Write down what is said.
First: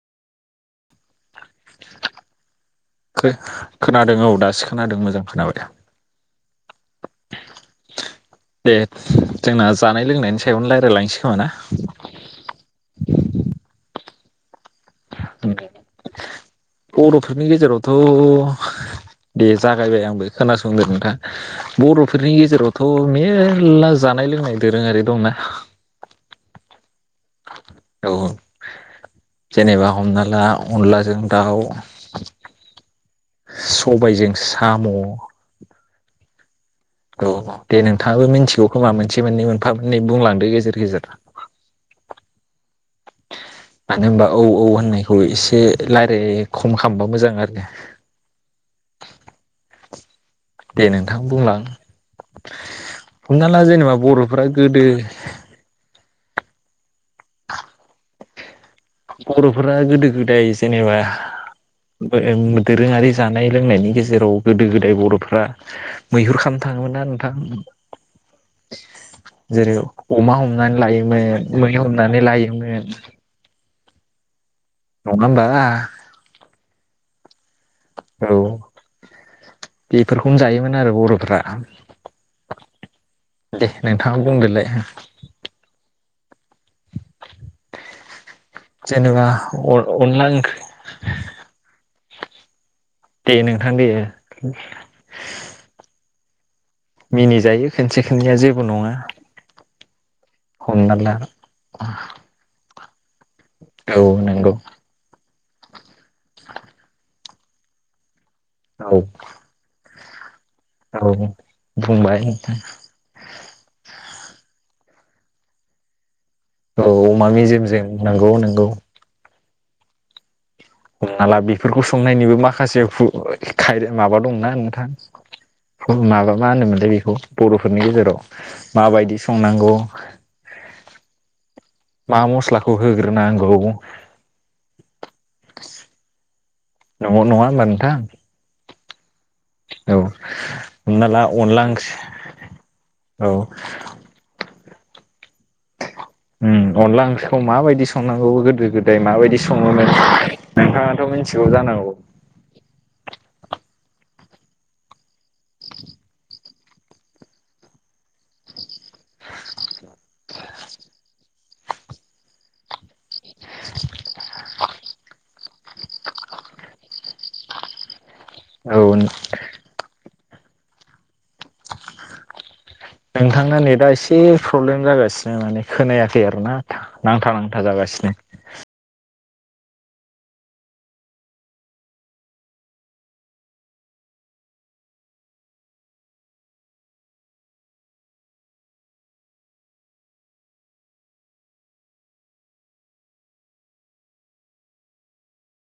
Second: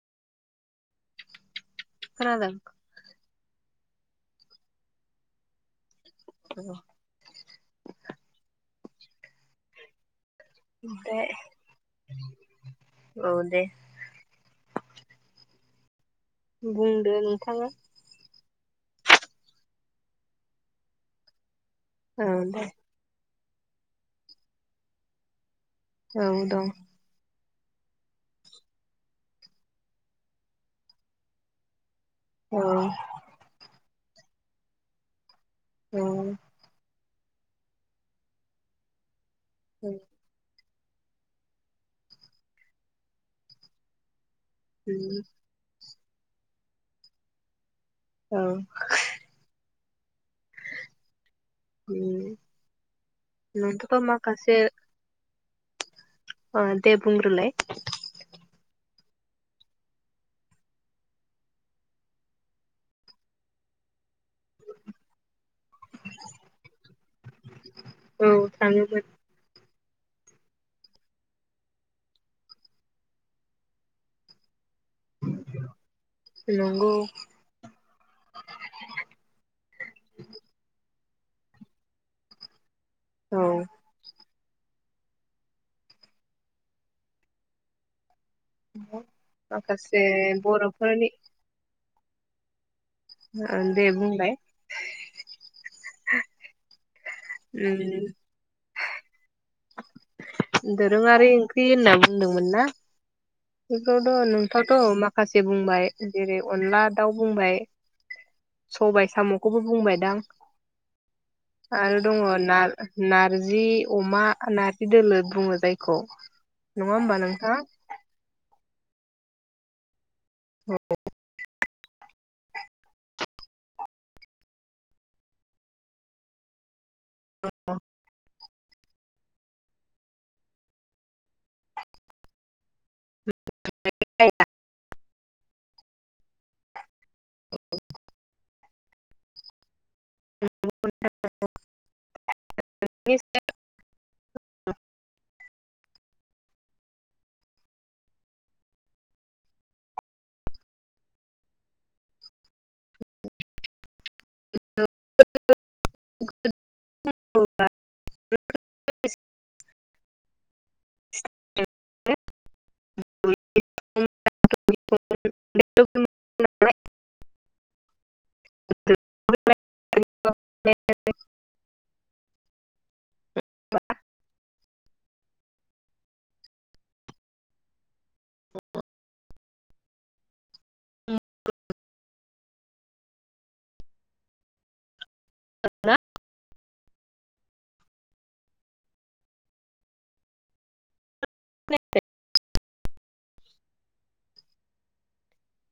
खोनादों। खोनादों औ दासो खोनादों मोजां खोनाबाय दा। [inaudible] दे जोंना जानाय लोंनायनि सायावनो औ रायज्लायलांसै दे खोमा ना औ द। उम। बुंदो बर'फोरनि नोंथाङा गेजेराव'थ' दे जागायबाय आंबो खोनासंदो नोंथां औ बर'फोरनि दे गेजेरावथ' मे मेलला जानाय -लोंनाय दोरोङारि दंना। औ दं औ जेनेबा हमना ला अनलाजों दाउ औ सबायजों साम' औ औ दे नोंथांङाबो मिथिगौ खोमा मोनसे मोननै मोनफा मोननै बुंलांदो गेजेर मानो होनबा औ औ होननायखौ एसे रायलाय खम खालामबा मोजां आरो औ दे नोंथां बुंलां हमना ला जेनेबा नोंथाङा बर'फ्रा गोदो अ दे बुंग्रोलाय बर'फोरा गोदो गोदाय जेनेबा दोरोङारि जानाय लोंनायनि गेजेराव जेराव गोदो गोदाय बर'फ्रा मैहुर खालामनो थाङोमोन ना नोंथां औ थाङोमोन जेरै अमा हमनानै लायोमोन मै हमनानै लायोमोन नंगौ [unintelligible] औ बेफोरखौनो जायोमोन आरो बर' औ [unintelligible] दे नोंथां [unintelligible] जेनेबा अ माखासे अनला बर'फोरनि दे नोंथां दे मिनिजायो खनसे खननैया जेबो नङा हमना ला दोरुंङारि ओंख्रि होनना बुंदोंमोन ना औ नंगौ बेफोरथ' [unintelligible] माखासे [unintelligible] बुंबाय [unintelligible] अनला दाव [unintelligible] औ सबाय साम'खौबो बुंबायदां औ [unintelligible] आरो दङ बुंबाय नोंथां ना नारजि अमा नारजि दोलो बुङो जायखौ औ नङा होमबा अमा नोंथां मेजेमजों नंगौ नोंगौ हमना ला बेफोरखौ संनायनिबो माखासे खाय माबा दंना नोंथां माबा मा होनोमोनलाय बर'फोरनि गेजेराव माबायदि संनांगौ मा मस्लाखौ होग्रोनांगौ [unintelligible] नङा होनबा [unintelligible] औ हमना ला अनला ओं [unintelligible] [unintelligible] ओम अनला ओंख्रिखौ माबायदि संनांगौ गोदो गोदाय माबायदि सङोमोन नोंथाङाथ' मिथिगौ जानांगौ [unintelligible] [unintelligible] [unintelligible] [unintelligible] औ औ बेबादिनो नोंथांना नेटआ एसे प्रब्लेम जागासिनो माने खोनायाखै आरोना नांथा नांथा जागासिनो औ आ खोनायाखै